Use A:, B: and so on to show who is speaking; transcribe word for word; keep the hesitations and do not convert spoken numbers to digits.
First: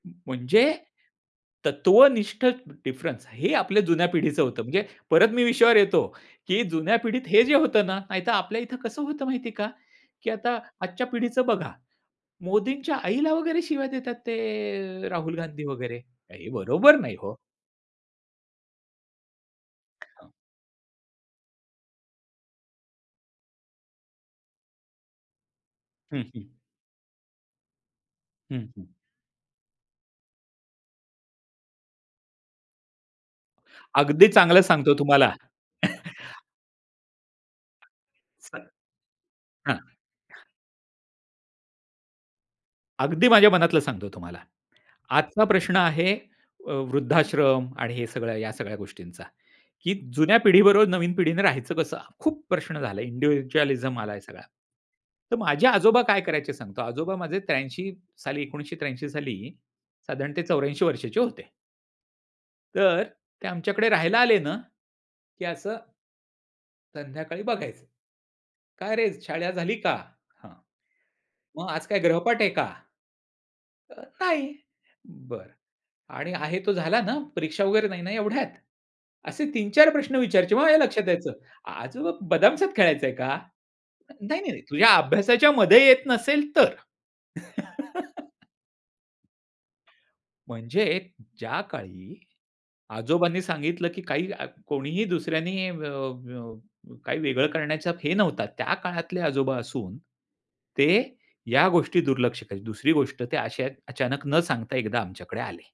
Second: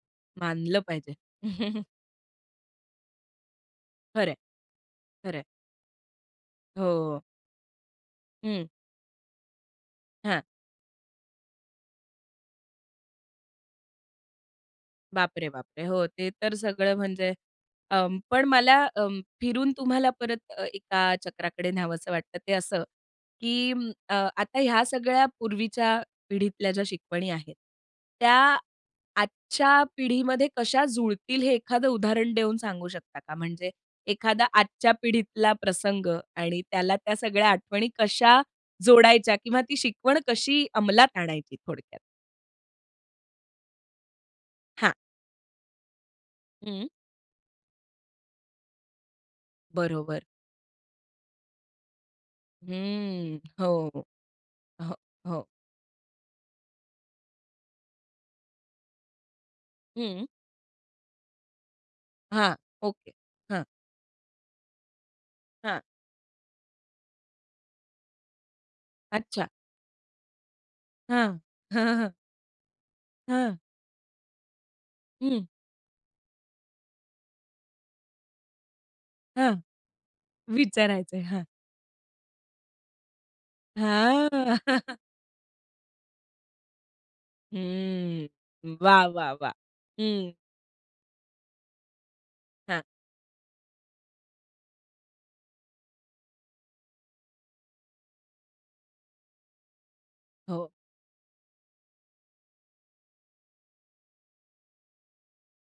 A: अं, म्हणजे
B: मानलं पाहिजे.
A: तत्त्वनिष्ठ डिफरन्स हे ही आपल्या जुन्या
B: खरं आहे.
A: पिढीचं होतं. म्हणजे परत
B: खरं
A: मी
B: आहे.
A: विषयावर येतो, की जुन्या
B: हो.
A: पिढीत हे जे होतं ना नाहीतर आपल्या
B: हं.
A: इथे कसं होतं माहिती आहे का, की
B: हां.
A: आता आजच्या पिढीचं बघा मोदींच्या आईला वगैरे शिव्या देतात ते राहुल
B: बापरे,
A: गांधी
B: बापरे!
A: वगैरे
B: हो ते
A: हे
B: तर
A: बरोबर
B: सगळं
A: नाही
B: म्हणजे
A: हो.
B: अं, पण मला अं, फिरून तुम्हाला
A: हो.
B: परत अ, एका चक्राकडे न्यावंसं वाटतं ते असं, की अ, आता ह्या सगळ्या पूर्वीच्या
A: हं, हं.
B: पिढीतल्या ज्या शिकवणी आहेत. त्या
A: हं, हं.
B: आजच्या पिढीमध्ये कशा जुळतील हे एखादं उदाहरण देऊन सांगू शकता का? म्हणजे
A: अगदी
B: एखादा
A: चांगलं
B: आजच्या
A: सांगतो तुम्हाला.
B: पिढीतला प्रसंग आणि त्याला त्या सगळ्या आठवणी कशा
A: [unintelligible]
B: जोडायच्या किंवा ती
A: हां.
B: शिकवण कशी अंमलात आणायची थोडक्यात?
A: अगदी माझ्या मनातलं सांगतो तुम्हाला.
B: हां.
A: आजचा प्रश्न आहे अ,
B: हं.
A: वृद्धाश्रम आणि हे सगळं या सगळ्या गोष्टींचा, की
B: बरोबर.
A: जुन्या पिढीबरोबर नवीन पिढीने राहायचं कसं. खूप प्रश्न झाले
B: हं, हो,
A: इंडिव्हिज्युअलिझम आला आहे सगळा.
B: हो,
A: तर
B: हो.
A: माझे आजोबा काय करायचे सांगतो. आजोबा माझे त्र्याऐंशी साली एकोणीसशे त्र्याऐंशी साली
B: हं.
A: साधारणतः चौऱ्याऐंशी वर्षांचे होते.
B: हां,
A: तर
B: ओके,
A: ते
B: हां.
A: आमच्याकडे राहायला आले ना, की असं
B: हां.
A: संध्याकाळी बघायचं. "काय रे
B: अच्छा.
A: शाळा झाली का? हां,
B: हां.
A: मग आज काय गृहपाठ आहे का?"
B: हां.
A: अ, नाही
B: हं.
A: बरं आणि आहे तो झाला ना परीक्षा वगैरे नाही ना एवढ्यात. असे
B: हां.
A: तीन चार प्रश्न विचारायचे मग माझ्या लक्षात
B: विचारायचं आहे.
A: यायचं.
B: हां.
A: आजोबा बदामसात खेळायचंय का?
B: हां.
A: नाही, नाही, नाही तुझ्या अभ्यासाच्यामध्ये येत नसेल तर.
B: हम्म, वाह, वाह, वाह! हं.
A: म्हणजे ज्या काळी
B: हां.
A: आजोबांनी सांगितलं, की काही आ, कोणीही दुसऱ्यांनी अ, अ, काही वेगळं करण्याचा हे नव्हता. त्या काळातले आजोबा असून
B: हो.
A: ते या गोष्टी दुर्लक्ष करीत. दुसरी गोष्ट ते असे आहेत अचानक न सांगता एकदा आमच्याकडे आले.